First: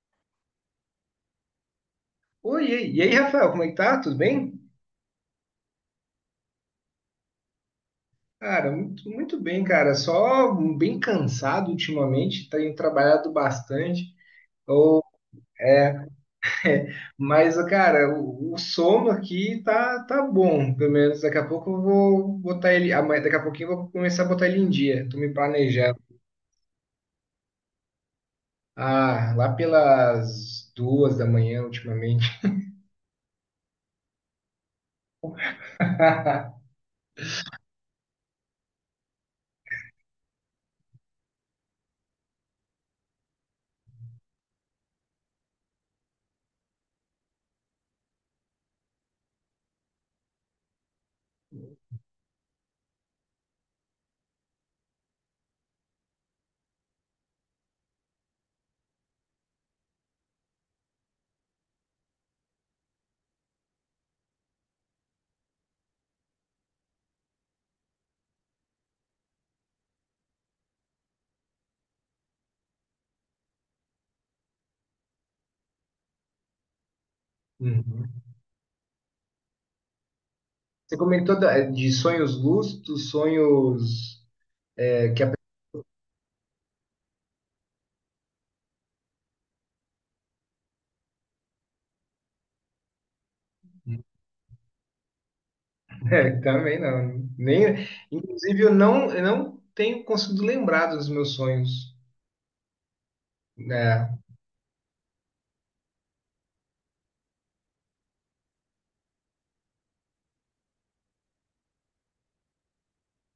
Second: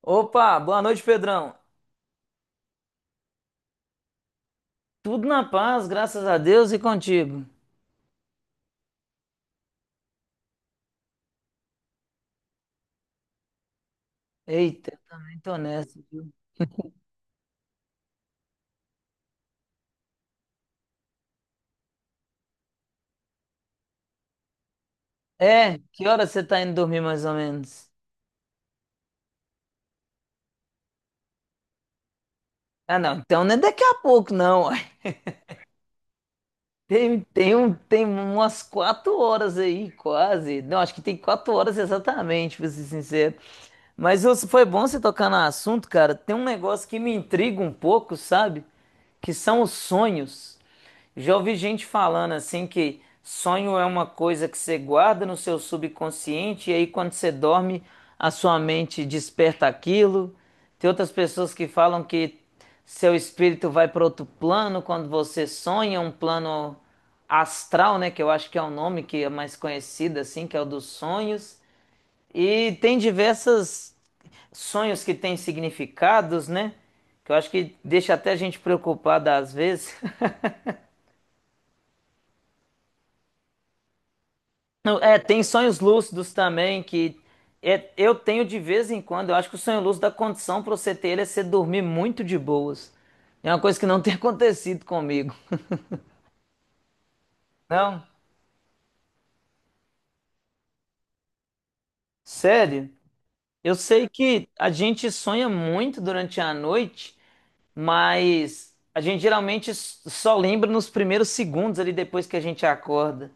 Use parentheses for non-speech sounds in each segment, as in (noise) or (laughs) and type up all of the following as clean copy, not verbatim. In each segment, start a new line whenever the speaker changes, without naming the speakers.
Opa, boa noite, Pedrão.
Oi, e aí, Rafael, como é que tá? Tudo bem?
Tudo na paz, graças a Deus e contigo.
Cara, muito, muito bem, cara. Só bem cansado ultimamente, tenho trabalhado bastante.
Eita, eu
Ou,
também tô nessa,
é,
viu?
mas, cara, o sono aqui tá bom. Pelo menos daqui a pouco eu vou botar ele. Amanhã, daqui a pouquinho eu vou começar a botar ele em dia. Tô me
É,
planejando.
que hora você tá indo dormir mais ou menos?
Ah, lá pelas duas da manhã ultimamente.
Ah, não, então não é daqui a pouco, não, uai.
(laughs)
Tem umas quatro horas aí, quase. Não, acho que tem quatro horas exatamente, pra ser sincero. Mas ô, foi bom você tocar no assunto, cara. Tem um negócio que me intriga um pouco, sabe? Que são os sonhos. Já ouvi gente falando assim que sonho é uma coisa que você guarda no seu subconsciente e aí quando você dorme, a sua mente desperta aquilo. Tem outras pessoas que falam que seu espírito vai para outro plano quando você sonha, um plano astral, né, que eu acho que é o nome que é mais conhecido assim, que é o dos sonhos. E tem diversas sonhos que têm significados, né? Que eu acho que
Uhum.
deixa até a gente preocupada às vezes. (laughs)
Você comentou de sonhos lúcidos, sonhos.
Não, é, tem sonhos lúcidos também que eu tenho de vez em quando. Eu acho que o sonho lúcido, a condição para você ter ele é você dormir muito de boas. É uma coisa que não tem (laughs) acontecido comigo.
É, também não. Nem,
Não,
inclusive, eu não tenho conseguido lembrar dos meus sonhos.
sério. Eu sei
Né?
que a gente sonha muito durante a noite, mas a gente geralmente só lembra nos primeiros segundos ali depois que a gente acorda.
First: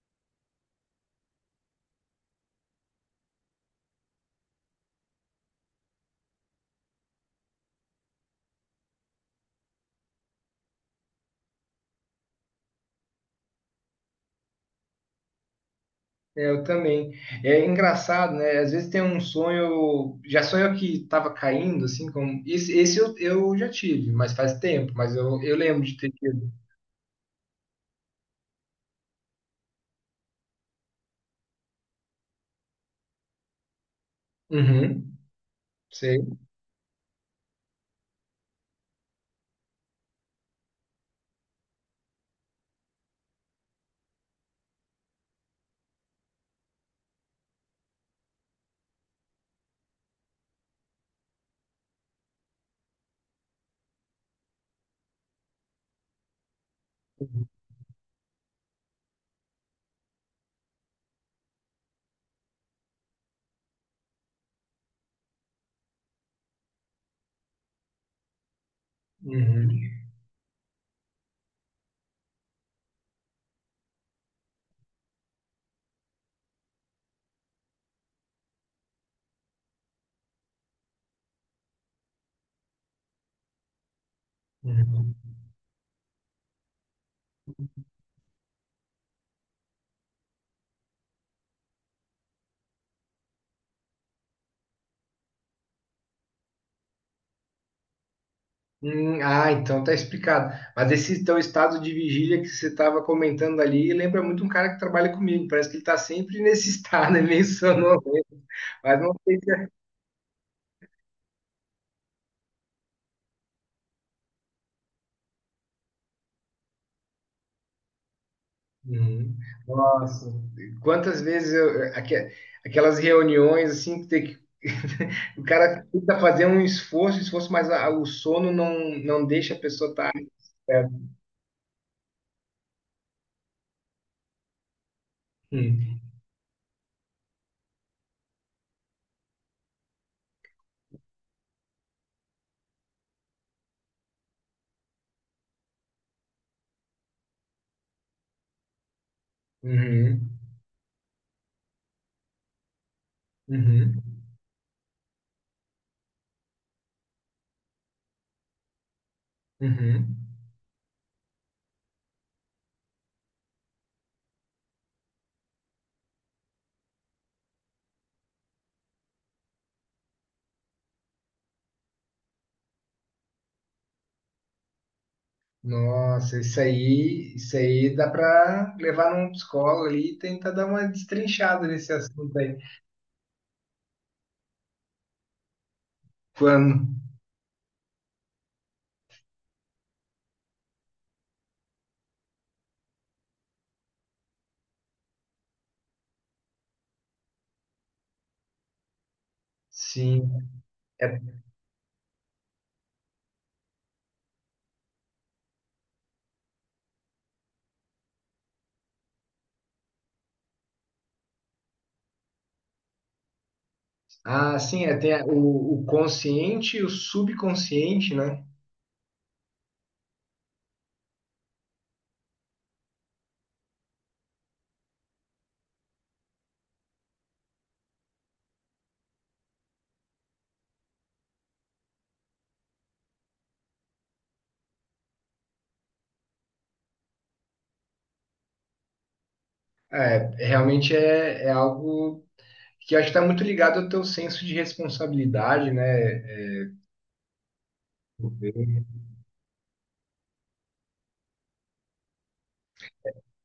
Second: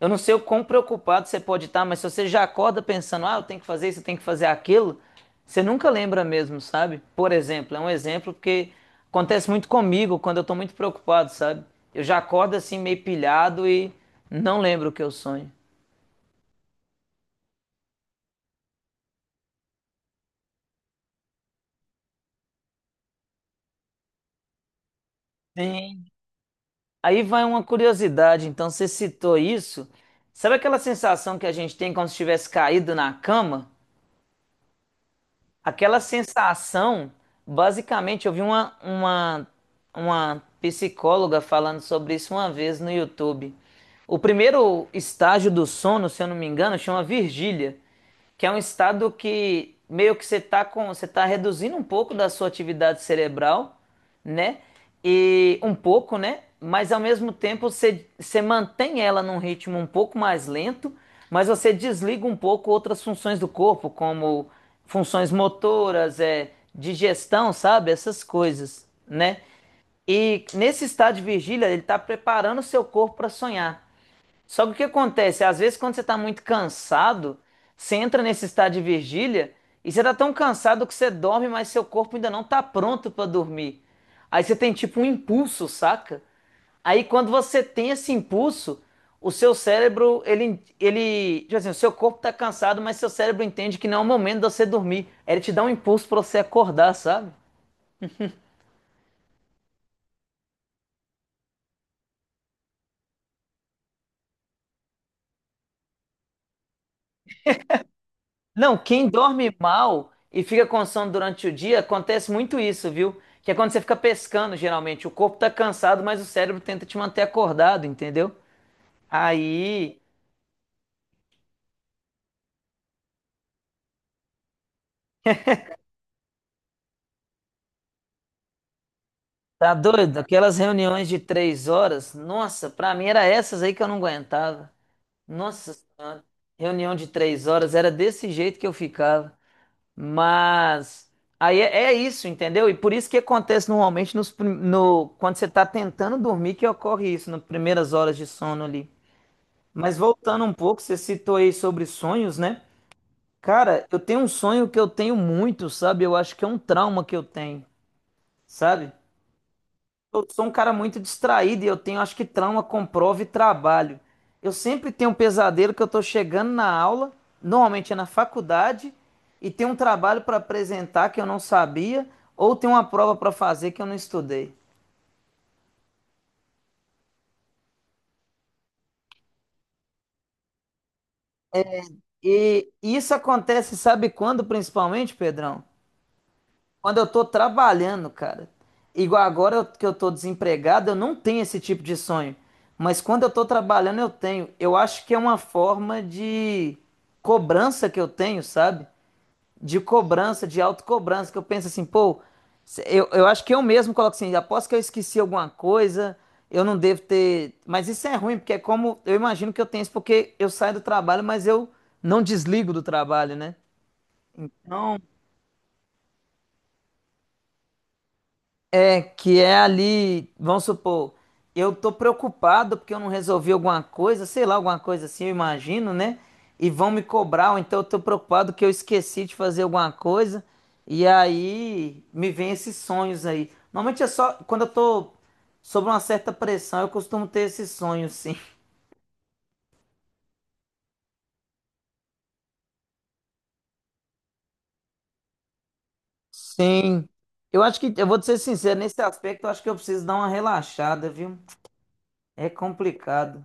Eu não sei o quão preocupado você pode estar, mas se você já acorda pensando, ah, eu tenho que fazer isso, eu tenho que fazer aquilo, você nunca lembra mesmo, sabe? Por exemplo, é um exemplo porque acontece muito comigo quando eu tô muito preocupado, sabe? Eu já acordo assim meio pilhado e não lembro o que eu sonho.
É, eu também. É engraçado, né? Às vezes tem um sonho, já sonho que estava caindo, assim, como. Esse eu já tive, mas faz tempo, mas eu lembro de
Sim.
ter tido.
Aí vai uma curiosidade, então você citou isso. Sabe aquela sensação que a gente tem quando se tivesse caído na cama?
Uhum,
Aquela
sei.
sensação, basicamente, eu vi uma, uma psicóloga falando sobre isso uma vez no YouTube. O primeiro estágio do sono, se eu não me engano, chama vigília, que é um estado que meio que você tá com, você tá reduzindo um pouco da sua atividade cerebral, né? E um pouco, né? Mas ao mesmo tempo você, você mantém ela num ritmo um pouco mais lento, mas você desliga um pouco outras funções do corpo, como funções motoras, é, digestão, sabe? Essas coisas, né?
Uhum,
E nesse estado de vigília, ele está preparando o seu corpo para sonhar. Só que o que acontece? Às vezes, quando você está muito cansado, você entra nesse estado de vigília e você está tão cansado que você dorme, mas seu corpo ainda não está pronto para dormir. Aí você tem tipo um
uhum.
impulso, saca? Aí quando você tem esse impulso, o seu cérebro, tipo assim, o seu corpo está cansado, mas seu cérebro entende que não é o momento de você dormir. Aí ele te dá um impulso para você acordar, sabe?
Ah, então tá explicado. Mas esse teu estado de vigília que você estava comentando ali lembra muito um cara que trabalha comigo. Parece que ele tá sempre nesse (laughs) estado, é meio
Não,
Mas
quem
não sei
dorme
se...
mal e fica com sono durante o dia, acontece muito isso, viu? Que é quando você fica pescando, geralmente. O corpo tá cansado, mas o cérebro tenta te manter acordado, entendeu?
Uhum.
Aí,
Nossa, quantas vezes eu, aquelas reuniões assim que tem que (laughs) o cara tenta fazer um esforço, mas o sono não deixa a
tá
pessoa estar
doido? Aquelas reuniões
certo.
de três horas, nossa, pra mim era essas aí que eu não aguentava. Nossa
Hum.
Senhora, reunião de três horas, era desse jeito que eu ficava. Mas aí é, é isso, entendeu? E por isso que acontece normalmente nos, prim- no, quando você está tentando dormir que ocorre isso, nas primeiras horas de sono ali. Mas
Uhum.
voltando um pouco, você citou aí sobre sonhos, né? Cara, eu tenho
Uhum.
um sonho que eu tenho muito, sabe? Eu acho que é um trauma que eu tenho, sabe?
Uhum.
Eu sou um cara muito distraído e eu tenho, acho que trauma com prova e trabalho. Eu sempre tenho um pesadelo que eu tô chegando na aula, normalmente é na faculdade, e tem um trabalho para apresentar que eu não sabia, ou tem uma prova para fazer que eu não estudei.
Nossa, isso aí dá para levar num psicólogo ali e tentar dar uma destrinchada nesse assunto aí.
E isso acontece, sabe quando principalmente, Pedrão?
Quando?
Quando eu tô trabalhando, cara, que eu tô desempregado, eu não tenho esse tipo de sonho. Mas quando eu tô trabalhando, eu tenho. Eu acho que é uma forma de cobrança que eu tenho, sabe? De
Sim.
cobrança, de
É-
autocobrança, que eu penso assim, pô, eu acho que eu mesmo coloco assim, aposto que eu esqueci alguma coisa, eu não devo ter. Mas isso é ruim, porque é como. Eu imagino que eu tenho isso, porque eu saio do trabalho, mas eu não desligo do trabalho, né?
ah, sim, é, tem o consciente e o subconsciente, né?
É, que é ali, vamos supor, eu tô preocupado porque eu não resolvi alguma coisa, sei lá, alguma coisa assim, eu imagino, né? E vão me cobrar, ou então eu tô preocupado que eu esqueci de fazer alguma coisa, e aí me vem esses sonhos aí. Normalmente é só quando eu tô sob uma certa pressão, eu costumo ter esses sonhos, sim.
Realmente é algo que acho que está muito ligado ao teu senso de responsabilidade, né?
Sim. Eu vou te ser sincero, nesse aspecto eu acho que eu preciso dar uma relaxada, viu? É complicado.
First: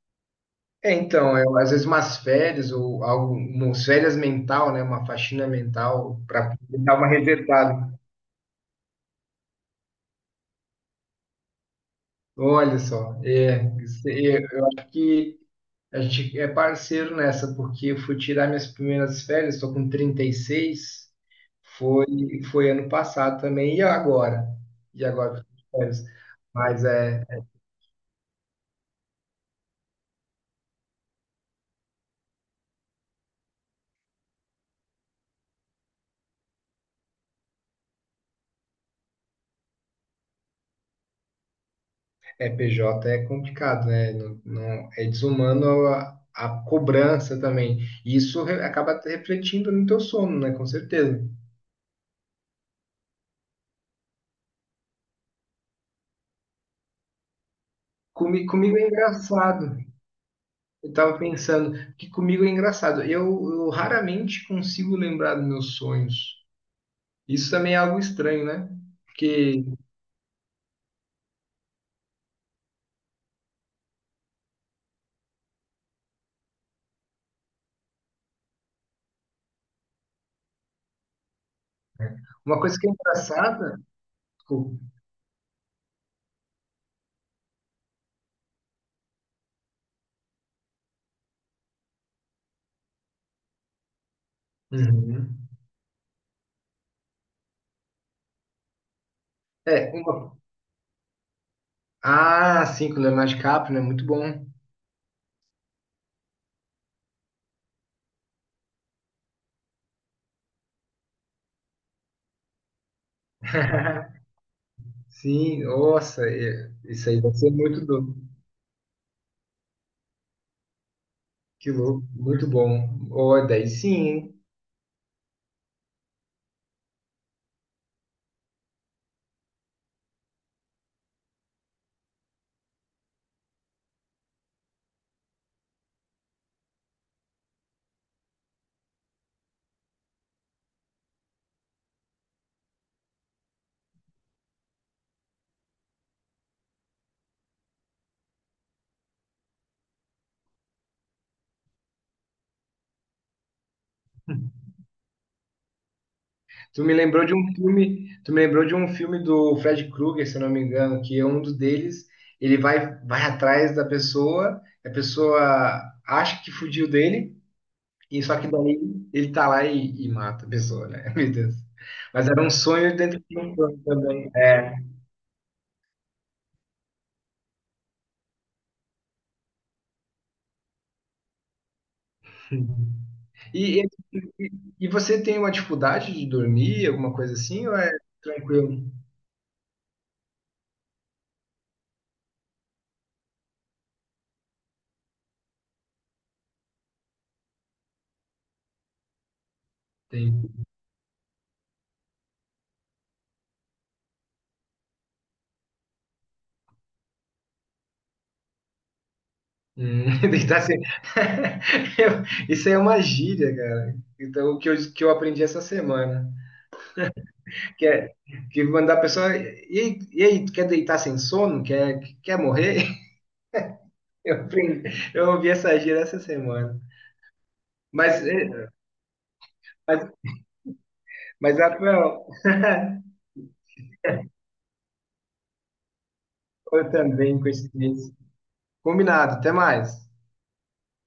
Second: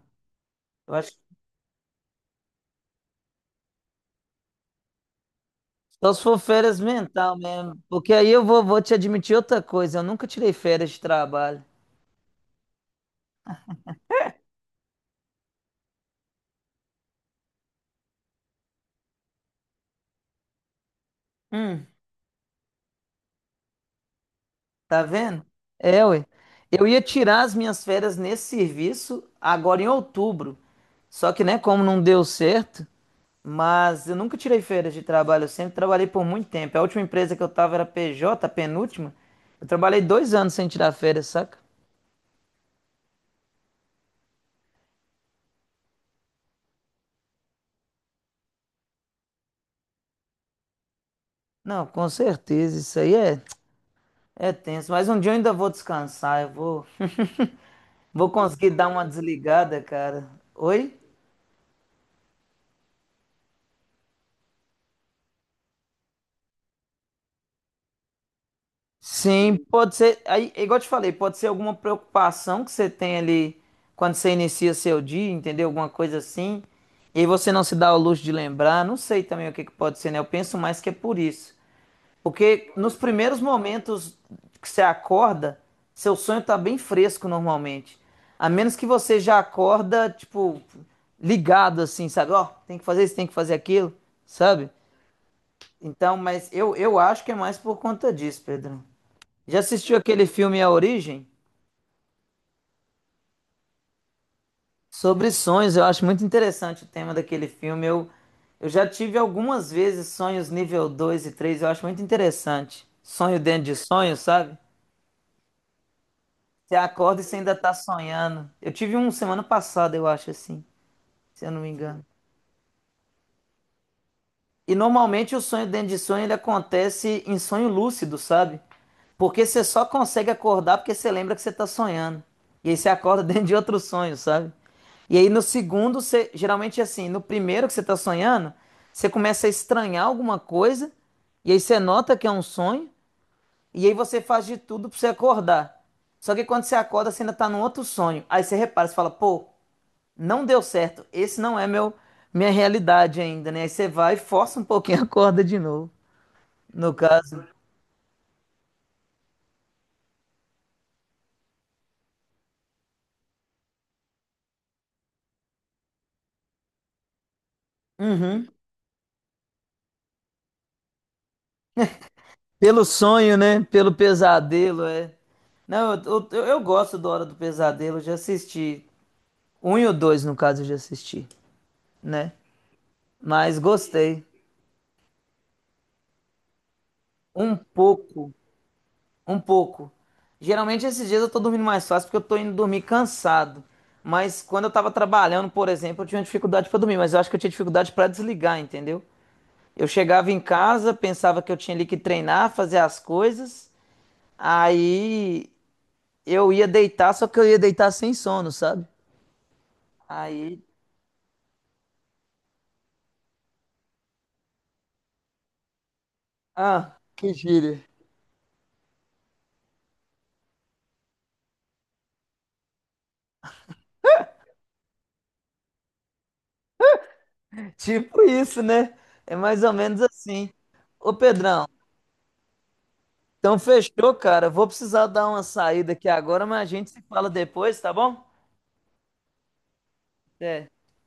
Eu
É,
acho
então, é às vezes umas férias ou algo, umas férias mental, né? Uma faxina
Só
mental
se for
para
férias
dar uma
mental mesmo.
resetada.
Porque aí vou te admitir outra coisa. Eu nunca tirei férias de trabalho.
Olha só, é, é, eu acho que a gente é parceiro nessa, porque eu fui tirar minhas primeiras férias, estou com 36
Hum,
foi, foi ano passado também, e agora?
Tá
E agora? Eu
vendo?
tô de férias.
É, ué.
Mas
Eu ia
é.
tirar as minhas férias nesse serviço agora em outubro. Só que, né, como não deu certo, mas eu nunca tirei férias de trabalho. Eu sempre trabalhei por muito tempo. A última empresa que eu tava era PJ, a penúltima. Eu trabalhei dois anos sem tirar férias, saca?
É, PJ é complicado, né? Não, é desumano a cobrança também. E isso acaba refletindo no teu sono, né? Com certeza.
Não, com certeza. Isso aí é, é tenso. Mas um dia eu ainda vou descansar. Eu vou. (laughs) Vou
Comi-
conseguir
comigo
dar
é
uma
engraçado.
desligada, cara.
Eu
Oi?
estava pensando que comigo é engraçado. Eu raramente consigo lembrar dos meus sonhos. Isso também é algo estranho, né?
Sim,
Porque
pode ser. Aí, é igual eu te falei, pode ser alguma preocupação que você tem ali quando você inicia seu dia, entendeu? Alguma coisa assim. E aí você não se dá o luxo de lembrar. Não sei também o que que pode ser, né? Eu penso mais que é por isso.
uma
Porque
coisa que é
nos primeiros
engraçada.
momentos que
Desculpa.
você acorda, seu sonho tá bem fresco normalmente. A menos que você já acorda, tipo, ligado assim, sabe? Ó, tem que fazer isso, tem que fazer aquilo, sabe?
Uhum.
Então, mas eu acho que é mais por conta disso, Pedro. Já
É,
assistiu aquele
uma...
filme A Origem?
Ah, sim, com o Leonardo DiCaprio, né? Muito bom.
Sobre sonhos, eu acho muito interessante o tema daquele filme. Eu já tive algumas vezes sonhos nível 2 e 3. Eu acho muito interessante. Sonho dentro de
(laughs)
sonho, sabe?
Sim, nossa,
Você
isso aí
acorda e
vai
você
ser
ainda tá
muito do...
sonhando. Eu tive um semana passada, eu acho assim, se eu não me
Que
engano.
louco, muito bom. Ó, daí sim, hein?
E normalmente o sonho dentro de sonho ele acontece em sonho lúcido, sabe? Porque você só consegue acordar porque você lembra que você está sonhando. E aí você acorda (laughs) dentro de outro sonho, sabe? E aí no segundo, você, geralmente assim, no primeiro que você está sonhando, você começa a estranhar alguma coisa, e aí você nota que é um sonho, e aí você faz de tudo para você acordar. Só que quando você acorda, você ainda está num outro sonho. Aí você repara, você fala, pô, não deu certo. Esse não é meu minha realidade ainda, né? Aí você vai e força um pouquinho a corda de novo, no caso.
Tu me lembrou de um filme do Fred Krueger, se eu não me engano, que é um dos deles, ele vai atrás da pessoa, a pessoa acha que fugiu dele, e só
Uhum.
que daí ele tá lá e mata a pessoa, né? (laughs) Meu Deus. Mas era um
Pelo
sonho dentro
sonho,
de um
né?
sonho
Pelo
também. É.
pesadelo, é. Não, eu gosto do Hora do Pesadelo, eu já assisti. Um e o dois, no caso, eu já assisti, né? Mas
E,
gostei.
e, e você tem uma dificuldade de dormir, alguma coisa
Um
assim, ou é
pouco,
tranquilo?
um pouco. Geralmente esses dias eu tô dormindo mais fácil porque eu tô indo dormir cansado. Mas quando eu tava trabalhando, por exemplo, eu tinha dificuldade pra dormir, mas eu acho que eu tinha dificuldade pra desligar, entendeu? Eu chegava em
Tem.
casa, pensava que eu tinha ali que treinar, fazer as coisas. Aí eu ia deitar, só que eu ia deitar sem sono, sabe?
Hum, (laughs) deitar
Aí,
sem- (laughs) Eu- Isso aí é uma gíria, cara. Então, que eu aprendi essa semana.
ah, que gíria.
Que é que mandar a pessoa. E aí, tu quer deitar sem sono? Quer, quer morrer? (laughs) Eu, aprendi, eu ouvi essa gíria essa semana.
(laughs) Tipo
Mas, é,
isso, né? É mais ou menos
mas,
assim. Ô,
mas
Pedrão,
Rafael, (laughs)
então fechou, cara. Vou precisar dar uma saída aqui agora, mas a gente
eu
se fala
também,
depois, tá
coincidência.
bom?
Combinado, até mais.
Até.